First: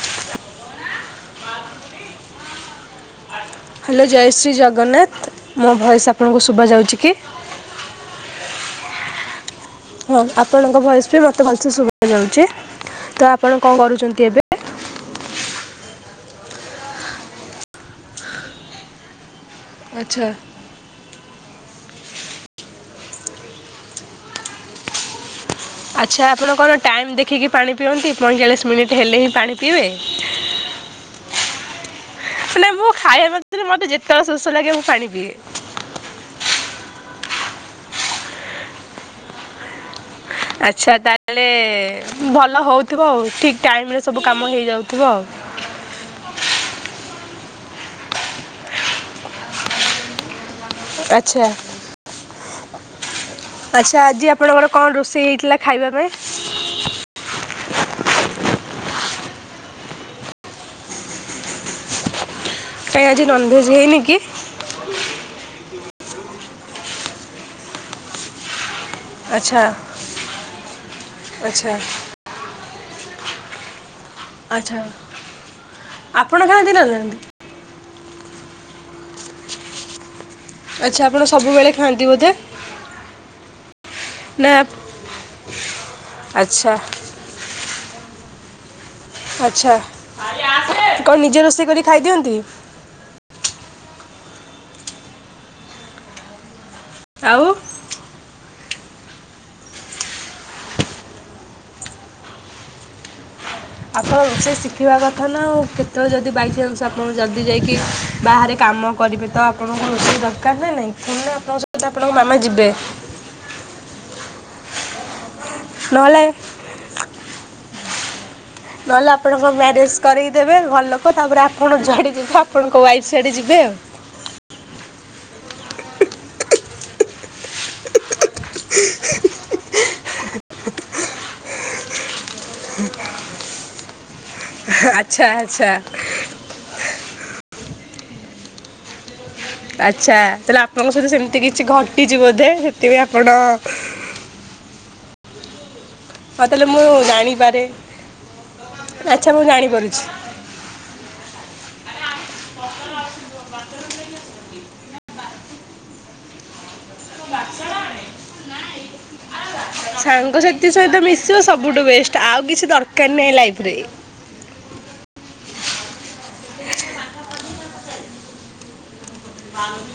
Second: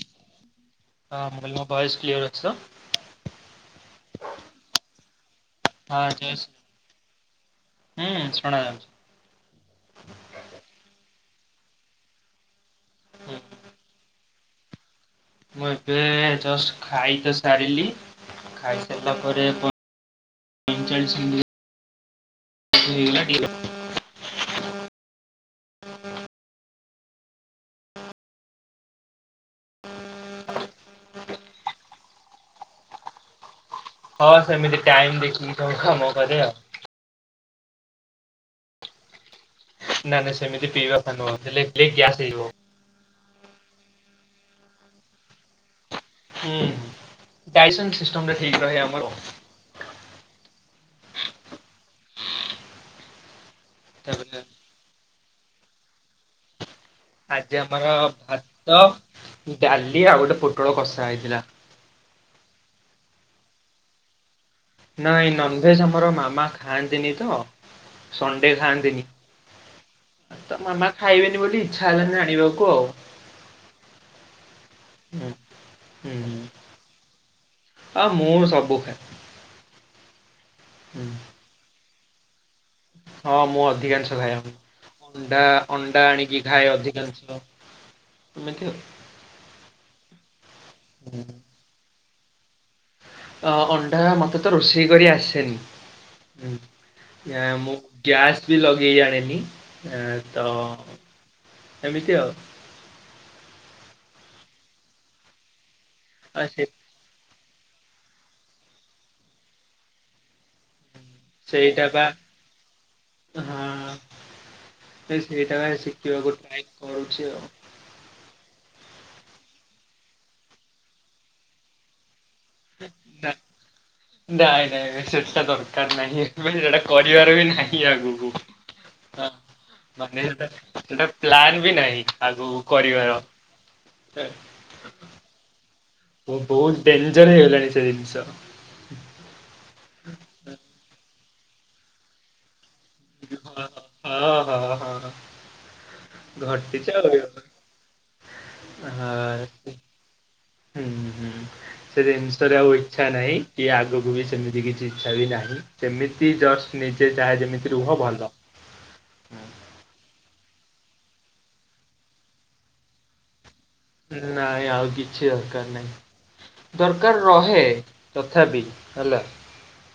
ହଁ ମୁଁ କହିଲି ମୋ ଭଏସ କ୍ଲିୟର ଅଛି ତ। ହ୍ୟାଲୋ ଜୟଶ୍ରୀ ଜଗନ୍ନାଥ। ମୋ ଭଏସ୍ ତ? ଆପଣଙ୍କୁ ଶୁବା ଯାଉଚି କି? ହୁଁ, ଶୁଣାଯାଉଛି। ହଁ, ଆପଣଙ୍କ ଭଏସ ବି ମୋତେ ଭଲସେ ଶୁଭା ଯାଉଛି। ତ ଆପଣ କଣ କରୁଚନ୍ତି ଏବେ? ମୁଁ ଏବେ ଜଷ୍ଟ ଖାଇ ତ ସାରିଲି ଖାଇସାରିଲା ପରେ ଆଛା। [unintelligible] [inaudible] ଆଚ୍ଛା ଆପଣ କଣ ଟାଇମ୍ ଦେଖିକି ପାଣି ପିଅନ୍ତି ପଇଁଚାଳିଶ ମିନିଟ୍ ହେଲେ ହିଁ ପାଣି ପିଇବେ। ମାନେ ମୁଁ ଖାଇବା ମ ମତେ ଯେତେବେଳେ ଶୋଷ ଲାଗେ ମୁଁ ପାଣି ପିଏ। ନଖା ମୋ କରେ ଆଉ। ନା ନାସ୍ ଆଚ୍ଛା ତାହେଲେ ଭଲ ହଉଥିବ ଆଉ ଠିକ ଟାଇମରେ ସବୁ କାମ ହେଇଯାଉଥିବ ଆଉ। ହୁଁ ଟାଇସନ୍ ସିଷ୍ଟମରେ ଠିକ ରହେ ଆମର। ଆଛା। ଆଚ୍ଛା ଆଜି ତାପରେ ଆପଣଙ୍କର କଣ ରୋଷେଇ ହେଇଥିଲା ଖାଇବା ପାଇଁ? ଆଜି ଆମର ଭାତ ଡାଲି ଆଉ ଗୋଟେ ପୋଟଳ କଷା ହେଇଥିଲା। କାଇଁ ଆଜି ନନଭେଜ୍ ହେଇନି କି? ନାଇଁ ନନଭେଜ ଆମର ମାମା ଖାଆନ୍ତିନି ତ ସଣ୍ଡେ ଖାଆନ୍ତିନି ଆଚ୍ଛା ତ ମାମା ଖାଇବେନି ବୋଲି ଆଚ୍ଛା ଇଚ୍ଛା ହେଲାନି ଆଣିବାକୁ ଆଉ। ଆଚ୍ଛା ହୁଁ ଆପଣ କାହାନ୍ତି ଦିନ ରେ? ଆ ମୋଠୁ ସବୁ ଖାଇଦାବୁ। ଆଚ୍ଛା ଆପଣ ସବୁବେଳେ ଖାଆନ୍ତି ବୋଧେ। ହଁ ମୁଁ ଅଧିକାଂଶ ଖାଏ ନା ଅଣ୍ଡା ଅଣ୍ଡା ଆଣିକି ଖାଏ ଆଚ୍ଛା ଅଧିକାଂଶ। ଦେଖିବୁ ଆଚ୍ଛା କଣ ନିଜେ ରୋଷେଇ କରି ଖାଇଦିଅନ୍ତି? ଅ ଅଣ୍ଡା ମତେ ତ ରୋଷେଇ କରି ଆସେନି। ଆଉ ମୁଁ ଗ୍ୟାସ୍ ବି ଲଗେଇ ଜାଣେନି ତ ଏମିତି ଆଉ। ଆପଣ ରୋଷେଇ ଶିଖିବା କଥା ନା ଆଉ କେତେବେଳେ ଯଦି ଆଉ ସେ ବାଇଚାନ୍ସ ଆପଣ ଜଲ୍ଦି ଯାଇକି ବାହାରେ କାମ କରିବେ ତ ଆପଣଙ୍କ ରୋଷେଇ ଦରକାର ନା ନାହିଁ। [unintelligible] ଆପଣଙ୍କ ସେଇଟା ସହିତ ବା ଆପଣଙ୍କ ମାମା ଯିବେ। ହଁ ସେଇଟା ପାଇଁ ନହେଲେ ଶିଖିବାକୁ ଟ୍ରଏ କରୁଛି ଆଉ। ନହେଲେ ଆପଣଙ୍କ ମ୍ୟାରେଜ୍ କରେଇଦେବେ ଭଲ ଲୋକ ତାପରେ ଆପଣ ଯୁଆଡେ ଯିବେ ଆପଣଙ୍କ ୱାଇଫ୍ ନା ଶାଡ଼େ ଯିବେ ଆଉ। ନାଇଁ ନାଇଁ ସେଟଟା ଦରକାର ନାହିଁ ଏ ସେଟା କରିବାର ବି ନାହିଁ ଆଗକୁ। ହ ମାନେ ସେଟା ସେଟା ପ୍ଲାନ ବି ନାହିଁ ଆଗକୁ କରିବାର। [inaudible] ଆଚ୍ଛା ଆଚ୍ଛା। ଓ ବହୁତ ଡେଞ୍ଜର ହେଇଗଲାଣି ସେ ଜିନିଷ। ଆଛା ତାହେଲେ ଆପଣଙ୍କ ସହିତ ସେମିତି କିଛି ଘଟିଛି ବୋଧେ ସେଥିପାଇଁ ଆପଣ ଓଁ ହୋ। ଅ ହଁ ହଁ। ହଁ ତାହେଲେ ମୁଁ ଘଟିଛି ଆଉ। ଜାଣିପାରେ ଆଛା ମୁଁ ଜାଣିପାରୁଛି। ହୁଁଁ ହୁଁ। ସେ ଜିନିଷରେ ଆଉ ଇଛା ନାହିଁ କି ଆଗକୁ ବି ସେମିତି କିଛି ଇଛା ବି ନାହିଁ। ସେମିତି ଜଷ୍ଟ ନିଜେ ଚାହେ ଯେମିତି ରୁହ ଭଲ ନାଇଁ। ସାଙ୍ଗସାଥି ସହିତ ମିଶିବ ସବୁଠୁ ବେଷ୍ଟ ଆଉ କିଛି ଦରକାର ନାହିଁ ଲାଇଫି ରେ। ନାଇଁ ଆଉ କିଛି ଦରକାର ନାହିଁ। ଦରକାର ରହେ ତଥାପି ହେଲା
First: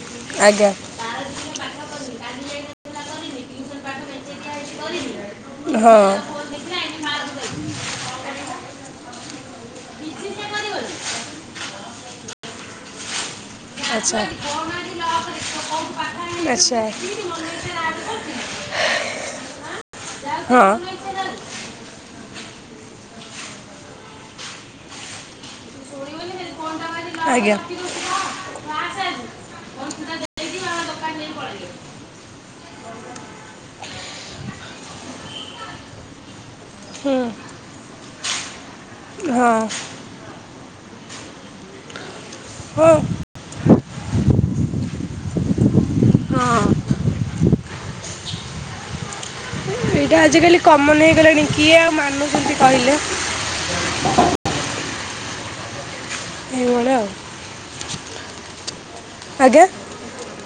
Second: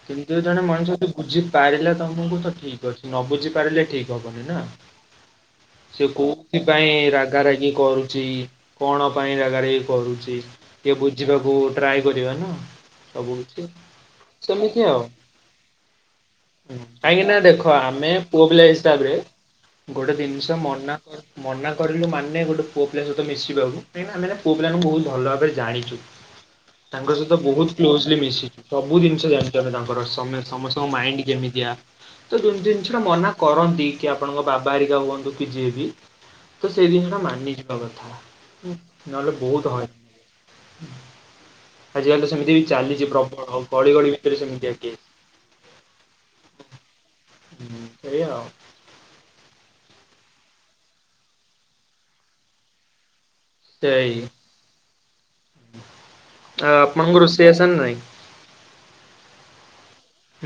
କିନ୍ତୁ ଜଣେ ଆଜ୍ଞା ମଣିଷ ବୁଝି ପାରିଲେ ତମକୁ ତ ଠିକି ଅଛି ନ ବୁଝି ପାରିଲେ ଠିକି ହବନି ନା। ହଁ ସେ କୋଉଥିପାଇଁ ରାଗ ରାାଗି କରୁଛି। କଣ ପାଇଁ ରାଗା ରାଗି କରୁଛି ଇଏ ବୁଝିବାକୁ ଟ୍ରାଏ କରିବା ନା ସବୁ କିଛି। ଆଛା ସେମିତି ଆଉ। ହୁଁ, ଆଛା। କାହିଁକି ନା ଦେଖ ଆମେ ପୁଅ ପିଲା ହିସାବରେ ଗୋଟେ ଜିନିଷ ହଁ ମନା କର ମନା କରିଲୁ ମାନେ ଗୋଟେ ପୁଅ ପିଲା ସହିତ ମିଶିବାକୁ କାହିଁକିନା ମାନେ ପୁଅ ପିଲାଙ୍କୁ ବହୁତ ଭଲ ଭାବରେ ଜାଛୁ। ତାଙ୍କ ସହିତ ଆଜ୍ଞା ବହୁତ କ୍ଲୋଜ। ମିସିକି ସବୁ ଜିନିଷ ଜାଣି ତାଙ୍କର ସମସ୍ତଙ୍କ ମାଇଣ୍ଡ କେମିତିଆ। ତ ଜୋଉ ଜିନିଷଟା ମନା କରନ୍ତି କି ଆପଣଙ୍କ ବାବା ଆରିକା ହୁଅନ୍ତୁ କି ଯିଏ ବି ତ ସେ ହୁଁ ଦିଷଟା ମାନିଯିବା କଥା। ନହେଲେ ହଁ ବହୁତ ହଇରାଣ ଆଜି କାଲି ତ ସେମିତି ବି ଚାଲିଛି। ହଁ ହଉ ଘଡ଼ି ଘଦି ଭିତରେ ସେମିତି ଆକିଏ। ହଁ। ହୁଁ ସେଇଆା ଆଉ। ଏଇଟା ଆଜିକାଲି କମନ ହେଇଗଲାଣି କିଏ ଆଉ ମାନୁଛନ୍ତି କହିଲେ। ସେଇ। ଆଉ ପଙ୍ଗରୁସିଏ ସନା ନାାଇଁ। ଆଜ୍ଞା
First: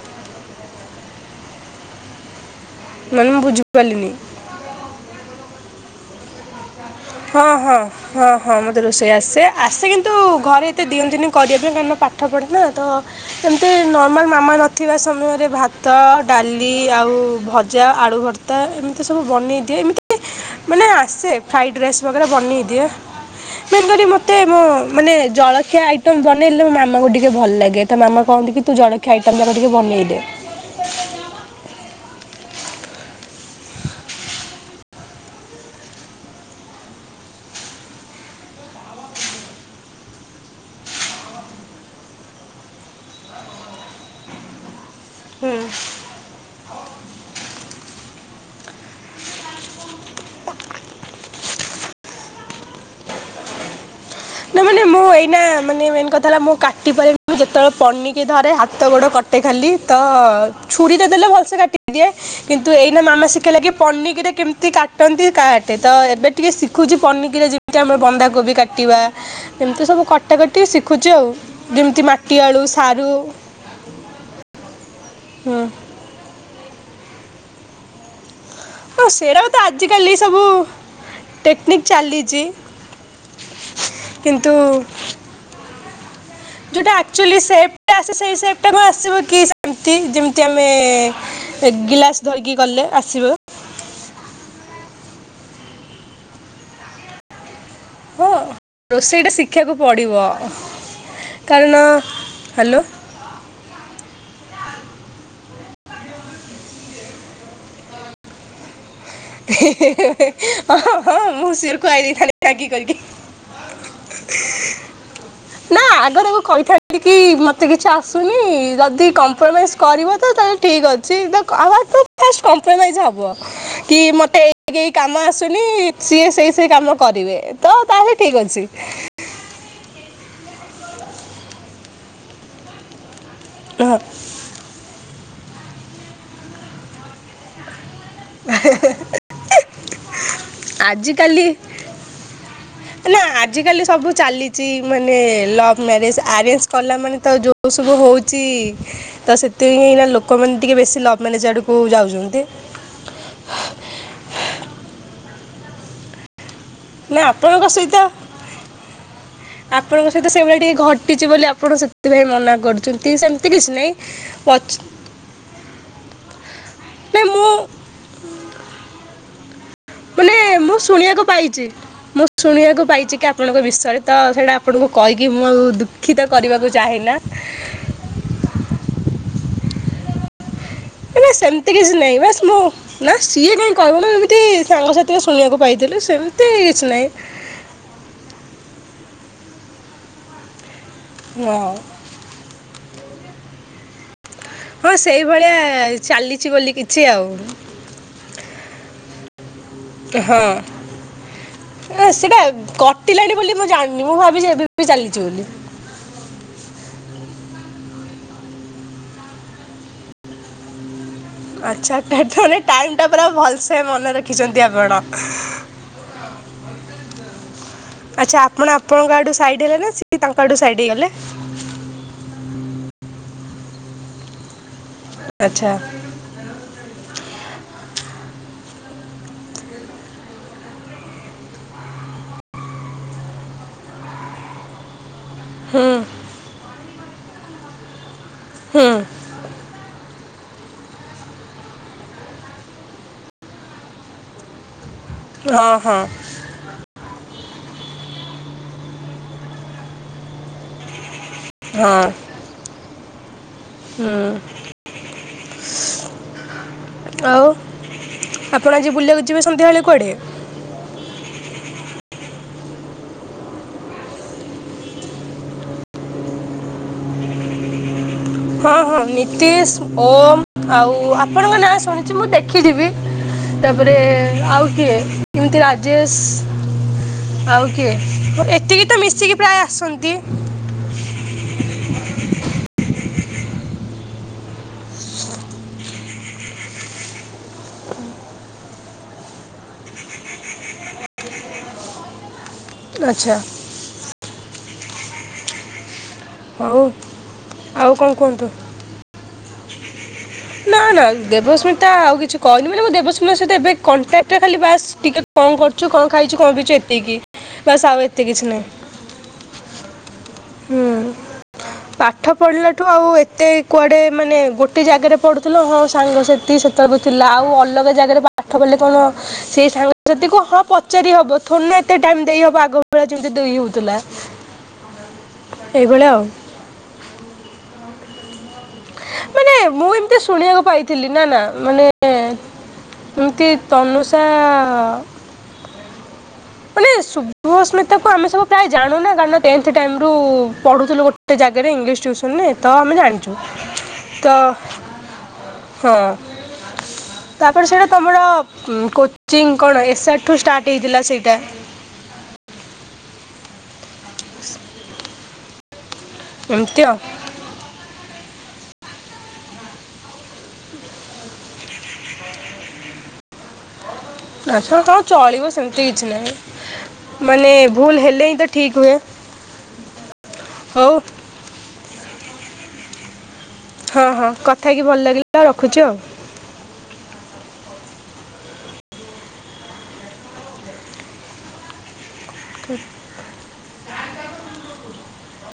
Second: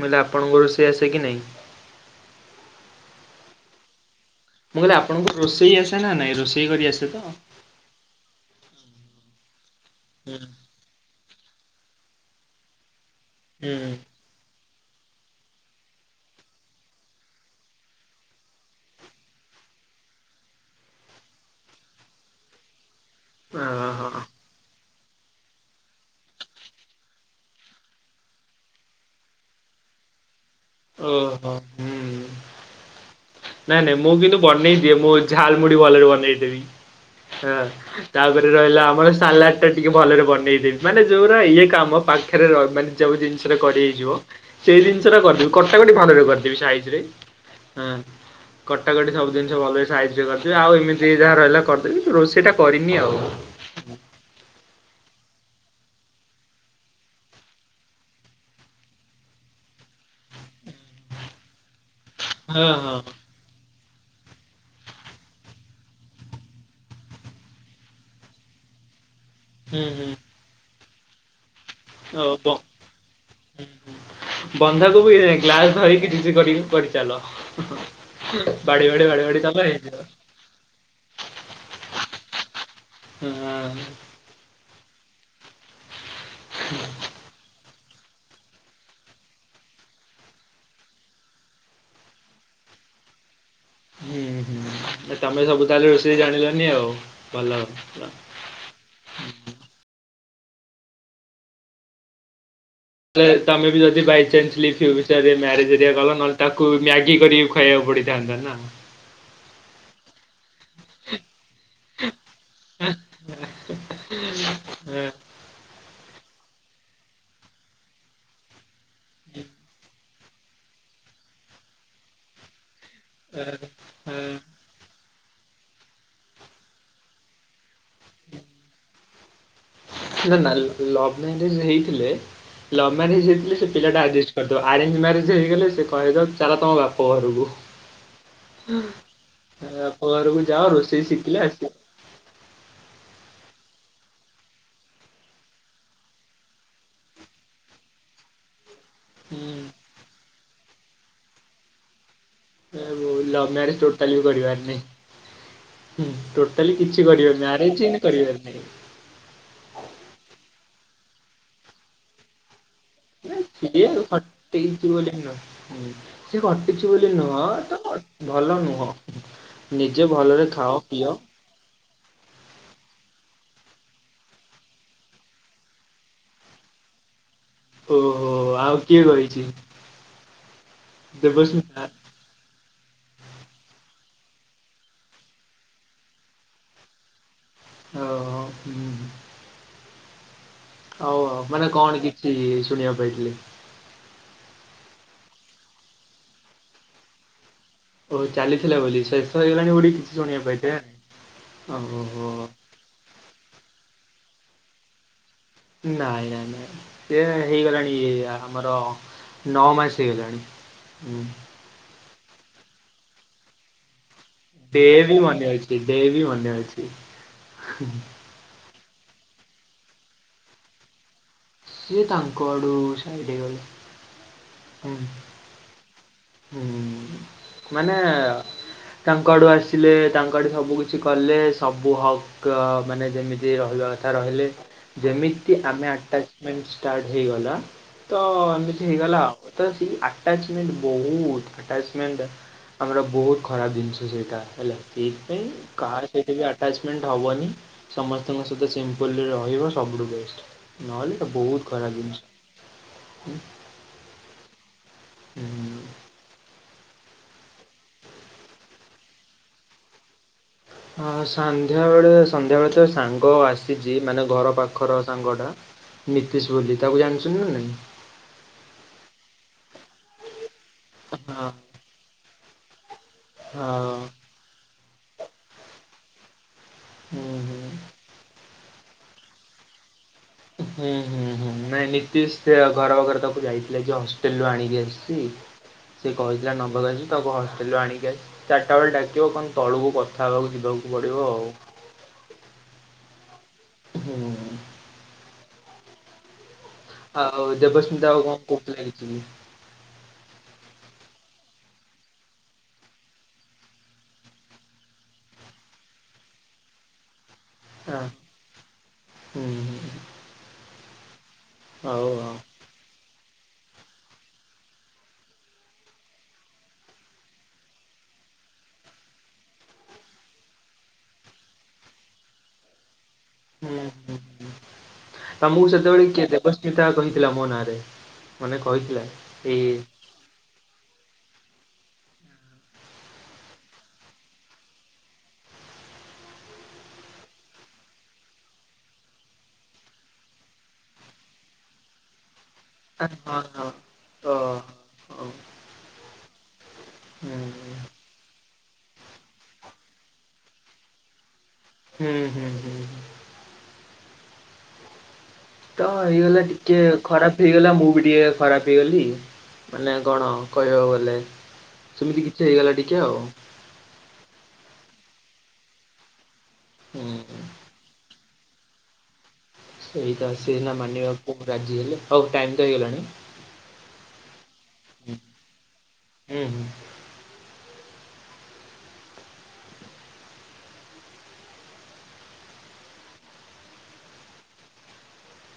ମୁଁ କହିଲି ଆପଣଙ୍କ ରୋଷେଇ ଆସେ କି ନାହିଁ? ମାନେ ମୁଁ ବୁଝି ପାରିଲିନି? ମୁଁ କହିଲି ଆପଣଙ୍କୁ ରୋଷେଇ ଆସେ ନା ନାଇଁ ରୋଷେଇ କରି ଆସେ ତ ହଁ ହଁ ହଁ ହଁ ମତେ ରୋଷେଇ ଆସେ ଆସେ କିନ୍ତୁ ହୁଁ ଘରେ ଏତେ ଦିଅନ୍ତିିନି କରିବା ପାଇଁ କାହିଁ ନା ପାଠ ପଢା ନା ତ ଏମତି ହୁଁ ନର୍ମାଲ ମାମା ନଥିବା ସମୟରେ ଭାତ ଡାଲି ଆଉ ଭଜା ଆଳୁ ଭିଜା ତା ଏମିତି ସବୁ ବନେଇ ଦିଏ ଏମିତି ମାନେ ଆସେ ଫ୍ରାଇଡ୍ ରାଇସ୍। ବାଗେରା ବନେଇ ଦିଏ ମେନ୍ କରି ଓହୋ ମୋତେ ମୁଁ ମାନେ ଜଳଖିଆ ଆଇଟମ ବନେଇଲେ ମୋ ମାମାଙ୍କୁ ଟିକେ ଭଲ ଲାଗେ ତା ମାମା କହନ୍ତି କି ତୁ ଜଳଖିଆ ଆଇଟମ ଗୁରା ଟିକେ ବନେଇଦେ। ଓହୋ। ହୁଁ ନାଇଁ ନାଇଁ ମୁଁ କିନ୍ତୁ ବନେଇ ଦିଏ ମୁଁ ଝାଲ ମୁଢି ଭଲରେ ବନେଇଦେବି ହଁ। ତାପରେ ରହିଲା ଆମର ସାଲାଡ ଟା ଟିକେ ଭଲରେ ବନେଇଦେବି ମାନେ ଯୋଉଟା ଇଏ କାମ ପାଖରେ ରହ ମାନେ ଜୋଉ ଜିନିଷଟା କରି ହେଇଯିବ ସେଇ ଜିନିଷ ଟା କରିଦେବି ହୁଁ କଟା କଟି ଭଲରେ କରିଦେବି ସାଇଜି ରେ। ହୁଁ। କଟାକଟି ସବୁ ଜିନିଷ ଭଲ ସାଇଜି ରେ କରିଦେବି ଆଉ ଏମିତି ଯାହା ରହିଲା କରିଦେବି ରୋଷେଇଟା କରିନି ଆଉ। ସେ ମାନେ ମୁଁ ହୋ ଏଇନା ମାନେ ମେନ୍ କଥା ହେଲା ମୁଁ କାଟି ପାରିବି ନାହିଁ ଯେତେବେଳେ ପନିକି ଧରେ ହାତ ଗୋଡ଼ କଟେ ଖାଲି ତ ଛୁରୀ ଟା ଦେଲେ ଭଲସେ କାଟି ଦିଏ ହଁ କିନ୍ତୁ ହଁ ଏଇନା ମାମା ଶିଖା ଲାଗେ ପନିକିରି କେମିତି କାଟନ୍ତି କାହାଟେ ତ ଏବେଟିକେ ଶିଖୁଛି ପନିକିରି ଯେମିତି ଆମର ବନ୍ଧାୋବି କାଟ କଟିବା ହୁଁ ଏମିତି ସବୁ ହୁଁ କଟାକଟି ଶିଖୁଛି ଆଉ ଯେମିତି ମାଟି ଆଳୁ ସାରୁ ବନ୍ଧା କୋବି ହୁଁ ଗ୍ଲାସ ଧରିକି ଡିଜେ କରିକି କରିଚାଲ। ବାଡେଇ ହଁ ବାଡେଇ ବାଡେଇ ବାଡେଇ ସେଡାକ ଚାଲ ତ ହେଇଯିବ ଆଜିିକାଲି ସବୁ ଟେକ୍ନିକ୍ ଚାଲିଚି ହଁ। କିନ୍ତୁ ଯୋଉଟା ଆକଚୋଲି ସେପଟା ଆସେ ସେଇ ସେପଟା କଣ ଆସିବ କି ସେମତି ଯେମତି ଆମେ ସେ ଗିଲାସ ଧରିକି ଗଲେ ଆସିବ। ହୁଁ ହୁଁ ଆଉ ତମେ ସବୁ ତାହେଲେ ରୋଷେଇ ଜାଣିଲନି ଆଉ ଭଲ ଭଲ ହଁ ରୋଷେଇଟା ଶିଖିବାକୁ ପଡ଼ିବ କାରଣ ହାଲୋ ହେଲେ ତମେ ବି ଯଦି ବାଇଚାନ୍ସ ଲି ଫ୍ୟୁଚରରେ ମ୍ୟାରେଜ ହରିକା କଲ ନହେଲେ ତାକୁ ବି ମ୍ୟାଗି କରିକି ଖୁ ଖହିବାକୁ ପଡ଼ଥାନ୍ତା ନା। ହେ ହେ ହେ ହେ ଅ ହଁ ହଁ ହଁ ମୁଁ ସିଏ ବି ଖୁଆଇ ଦେଇଥାନ୍ତି ମ୍ୟାଗି କରିକି। ଏ ଏଠିକି ମତେ କିଛି ଆସୁନି ଯଦି କମ୍ପ୍ରୋମାଇଜ୍ କରିବ ତ ତାହେଲେ ଠିକଅଛି ଦକ୍ ଆମର ତ ଫାଷ୍ଟ କମ୍ପ୍ରୋମାଇଜ୍ ହବ। କି ମତେ ଏଇ କେଇ କାମ ଆସୁନି ସିଏ ସେଇ ସେଇ କାମ କରିବେ। ତ ତାହେଲେ ଠିକ ଅଛି। ନା ନା ଲ-ଲଭ ମ୍ୟାରେଜ ହେଇଥିଲେ ଲଭ ମ୍ୟାରେଜ ହେଇଥିଲେ ସେ ହଁ ପିଲାଟା ଆରଜେଷ୍ଟ୍ କରିଦବ ଆରେଞ୍ଜ ମ୍ୟାରେଜ ହେଇଗଲେ ସେ କହିଦବ ଚାଲ ତମ ବାପା ଘରକୁ। ଏ ବାପ ଘରକୁ ଯାଅ ରୋଷେଇ ଶିଖିଲେ ଆଜିକାଲି ଆସିବ। ନା ଆଜିକାଲି ସବୁ ଚାଲିଚି ମାନେ ଲଭ୍ ମ୍ୟାରେଜ ଆରେଞ୍ଜ କଲା ମାନେ ତ ଯୋଉ ଓ ସବୁ ହୋଉଚି ତ ସେଥି ହିଁ ଏନା ଲୋକମାନେ ଟିକେ ବେଶୀ ଲଭ୍ ମାନେ ସ୍ୟାଡ଼କୁ ଯାଉଚନ୍ତି। ଏ ବୋଉ ଲଭ୍ ମ୍ୟାରେଜ ଟୋଟାଲି ବି କରିବାନିଁ ହୁଁ ଟୋ ତାହେଲେ କିଛି ନା କରିବନି ଆପଣଙ୍କ ଆରେଞ୍ଜ୍ ସହିତ ହେଇନେ କରିବାର ନାଇଁ। ଆପଣଙ୍କ ସହିତ ସେଇଭଳିଆ ଟିକେ ଘଟିଚି ବୋଲି ଆପଣ ସେଥିପାଇଁ ମନା କରୁ ସେମତି ସେମତି କିଛି ନାଇଁ ପଛ୍ ଉଁ ସେ ଘଟିଛି ବୋଲି ନାଇଁ ମୁଁ ନୁହଁ ତ ଭଲ ନୁହଁ। ନିଜେ ମାନେ ଭଲରେ ଥାଅ। ମୁଁ ଶୁଣିବାକୁ ପାଇଚି ମୋ ଶୁଣିବାକୁ ପାଇଚି କି ଆପଣଙ୍କ ବିଷୟରେ ତ ସେଇଟା ଆପଣଙ୍କୁ କହିକି ମୁଁ ଆଉ ଦୁଃଖିତ କରିବାକୁ ଚାହେଁନା। ଓହୋ ଆଉ କିଏ କହିଚି ନାଇ ସେମତି କିଛି ନାଇଁ ବାସ୍‌ ମୁଁ ନା ସିଏ କାଇଁ କହିବ ନା ଏମତି ସାଙ୍ଗସାଥିରେ ଶୁଣିବାକୁ ପାଇଥିଲି ସେମତି କିଛି ନାଇଁ। ଓହୋ ଉଁ ହୁଁ। ଆଉ ମାନେ ହଁ କଣ କିଛି ଶୁଣିବାକୁ ପାଇଥିଲେ? ହଁ ସେଇଭଳିଆ ଚାଲିଚି ବୋଲି କିଛି ଆଉ। ଓହୋ ଚାଲିଥିଲା ବୋଲି ଶେଷ ହେଇଗଲାଣି ବୋଲି କିଛି ଶୁଣିବାକୁ ହଁ ପାଇଥିବେ [unintelligible] ଓହୋ ହୋ। ପିଲାଟି ବୋଲି ମୁଁ ଜାଣିନି ମୁଁ ଭାବିଲି ଏବେ ବି ଚାଲିଚି ବୋଲି। ନାଇଁ ନାଇଁ ନାଇଁ ସିଏ ହେଇଗଲାଣି ଇଏ ଆମର ନଅ ମାସ ହେଇଗଲାଣି। ଉଁ ଆଚ୍ଛା ତାର ତାହାନେ ଟାଇମଟା ପୁରା ଭଲସେ ମନେର ରଖିଚନ୍ତି ଡେ ଆପଣ ବି ମନେ ଅଛି ଡେ ବି ମନେ ଅଛି। ଆଛା ଆପଣ ଆପଣଙ୍କ ଆଡୁ ସାଇଡ ହେଲେ ନା ସିଏ ତାଙ୍କ ଆଡୁ ସାଇଡ ହେଇଗଲେ। ସିଏ ତାଙ୍କ ଆଡୁ ସାଇଡ୍ ହେଇଗଲେ ହୁଁ। ଆଚ୍ଛା। ହୁଁ ମାନେ ତାଙ୍କ ଆଡୁ ଆସିଲେ ତାଙ୍କ ଆଡୁ ସବୁ କିିଛି କଲେ ସବୁ ହ କ ମାନେ ଯେମିତି ରହିବା କଥା ରହିଲେ। ଯେମିତି ଆମେ ହୁଁ ଆଟାଚମେଣ୍ଟ ଷ୍ଟାର୍ଟ ହେଇଗଲା ତ ହୁଁ ଏମିତି ହେଇଗଲା ଆଉ। ତ ସେଇ ଆଟାଚମେଣ୍ଟ ଭି ବହୁତ ଆଟାଚମେଣ୍ଟ ଆମର ବହୁତ ଖରାପ ଜିନିଷ ସେଇଟା ହେଲା। ସେଠଥିପାଇଁ ହଁ ହଁ କାହାର ସେଇଠି ବି ଆଟାଚମେଣ୍ଟ ହେବନି, ସମସ୍ତଙ୍କ ସହିତ ସିମ୍ପଲରେ ରହିବ ସବୁଠୁ ବେଷ୍ଟ। ନହେଲେ ତ ବହୁତ- ଖରାପ ହଁ ଜିନିଷ। ହୁଁ ହୁଁ ଆଉ- ଆପଣ ଆଜି ବୁଲିବାକୁ ଯିବେ ସନ୍ଧ୍ୟାବେଳେ କୁଆଡ଼େ। ହଁ ସନ୍ଧ୍ୟାବେଳେ -ସନ୍ଧ୍ୟାବେଳେ ତ ସାଙ୍ଗ ଆସିଛି ମାନେ ଘର ପାଖର ସାଙ୍ଗ ଟା ନୀତିଶ ବୋଲି, ତାକୁ ଜାଣିୁଚନ୍ତି ନା ନାଇଁ? ହଁ ହଁ ନୀତିଶ୍, ଓମ୍ ଆଉ ହଁ ଆପଣଙ୍କ ନାଁ ଶୁଣିଛି। ମୁଁ ଦେଖି ଯିବି। ହଁ ତାପରେ ଆଉ କିଏ? ଏମତି ରାଜେଶ୍। [unintelligible] ଆଉ କିଏ? ଏତିକି ତ ମିଶିକି ପ୍ରାୟ ଆସନ୍ତି। ହୁଁ ହୁଁ ହୁଁ ନାଇଁ ନୀତଶ ସେ ଘର ଆଡ଼କୁ ଯାଇଥିଲା ସେ ଯେ ହଷ୍ଟେଲ ରୁ ଆଣିବା - ସେ କହିଥିଲା ନବ ଗଞି ତାକୁ ହଷ୍ଟେଲରୁ ଆଣିକି ଆସି ଚାରିଟା ବେଳେ ଡାକିବ କଣ ତଳକୁ କଥା ହେବାକୁ ଯିବାକୁ ପଡିବ ଆଉ? ଆଚ୍ଛା। ହୁଁ। ହଁ ହଉ। ଆଉ ଦେବସ୍ମିତା ଆଉ କଣ କହୁଥିଲା କିଛି? [unintelligible] ନା ନା ଦେବସ୍ମିତା ଆଉ କିଛି କହିନି ବୋଲି ମୁଁ ଦେବସ୍ମିତା ସହିତ ଏବେ କଣ୍ଟାକ୍ଟରେ ଖାଲି ବାସ୍ ଟିକେ କଣ କରୁଚୁ, କଣ ଖାଇଛୁ କଣ, ପିଛୁ ଏତିକି। ବାସ ହଁ ଆଉ ଏତେ କିଛି ନାହିଁ ହୁଁ ହୁଁ ହୁଁ- ହଉ ପାଠ ଆଉ ପଢ଼ିଲାଠୁ ଆଉ ଏତେୁଆେ ମାନେ ଗୋଟେ ଜାଗରେ ପଢ଼ୁଥିଲ ହଁ ସାଙ୍ଗସଥି ସେତେବେଳେକୁ ଥିଲା ଆଉ ଅଲଗା ଜାଗାରେ ପାଠ ପଢ଼ଲେ କଣ- ସେଇ ସାଙ୍ଗସାଥିୀ କୁ ହଁ ପଚାରି ହବ। ଥୋଡିନା ଏତେ ଟାଇମ ଦେଇହବ ଆଗ- ଯେମି ଦୁ ହୁଁ [unintelligible] ହୁଁ ପଉଦଥିଲା ହୁଁ। [unintelligible] ତମକୁ ସେତେବେଳେ କିଏ ଦେବସ୍ମିତା କହିଥିଲା ମନ ରେ? ମାନେ କହିଥିଲା? ଏଇ- ଏତେ ଶୁଣିବାକୁ ପାଇଥିଲି ନା ନା ମାନେ- ଏମିତି ତନୁଷା- ମାନେ ଶୁଭସ୍ମିତା କୁ ଆମେ ସବୁ ପ୍ରାୟ ଜାଣୁନା କାଇଁ ନା ଟେନ୍ତଃ ଟାଇମ ରୁ ପଢୁଥିଲୁ ଗଟେ। ସେ ଜାଗାରେ ଇଂଲିଶ ଟିଉସନ - ନ [unintelligible] ତ ଆମେ ହଁ ଜାଣିଛୁ ହଁ ତ ହୁଁ ହଁ ହୁଁ ଆମର କୋଚିଂ କଣ ଏସ୍ ଆର୍ଠୁ ଷ୍ଟାର୍ଟ ହେଇଥିଲା ସେଇଟା। ହୁଁ ହୁଁ ହୁଁ ଠିକ [inaudible] ତ ହେଇଗଲା ଟିକେ ଖରାପ। ହେଇଗଲା ମୁଁ ବି ଟିକେ ଖରାପ ହେଇଗଲି ମାନେ କଣ କହିବାକୁ ଗଲେ। ସେମିତି କିଛି ହେଇଗଲା ଟିକେ ଆଉ। ଆଛା ଆଉ ଚଳିବ ସେମିତି କିଛି ନାହିଁ। ହୁଁ ମାନେ ଭୁଲ ହେଲେ ହିଁ ତ ଠିକ୍ ହୁଏ। ସେଇଟା ସେନା ହଉ ମାନିବାକୁ ରାଜି ହେଲେ ହଉ ଟାଇମ ତ ହେଇଗଲାଣି। ହଁ ହଁ କଥା ହେଇକି ଭଲ ଲାଗିଲା ଆଉ ରଖୁଛି ଆଉ। ହୁଁ ହୁଁ କ [inaudible]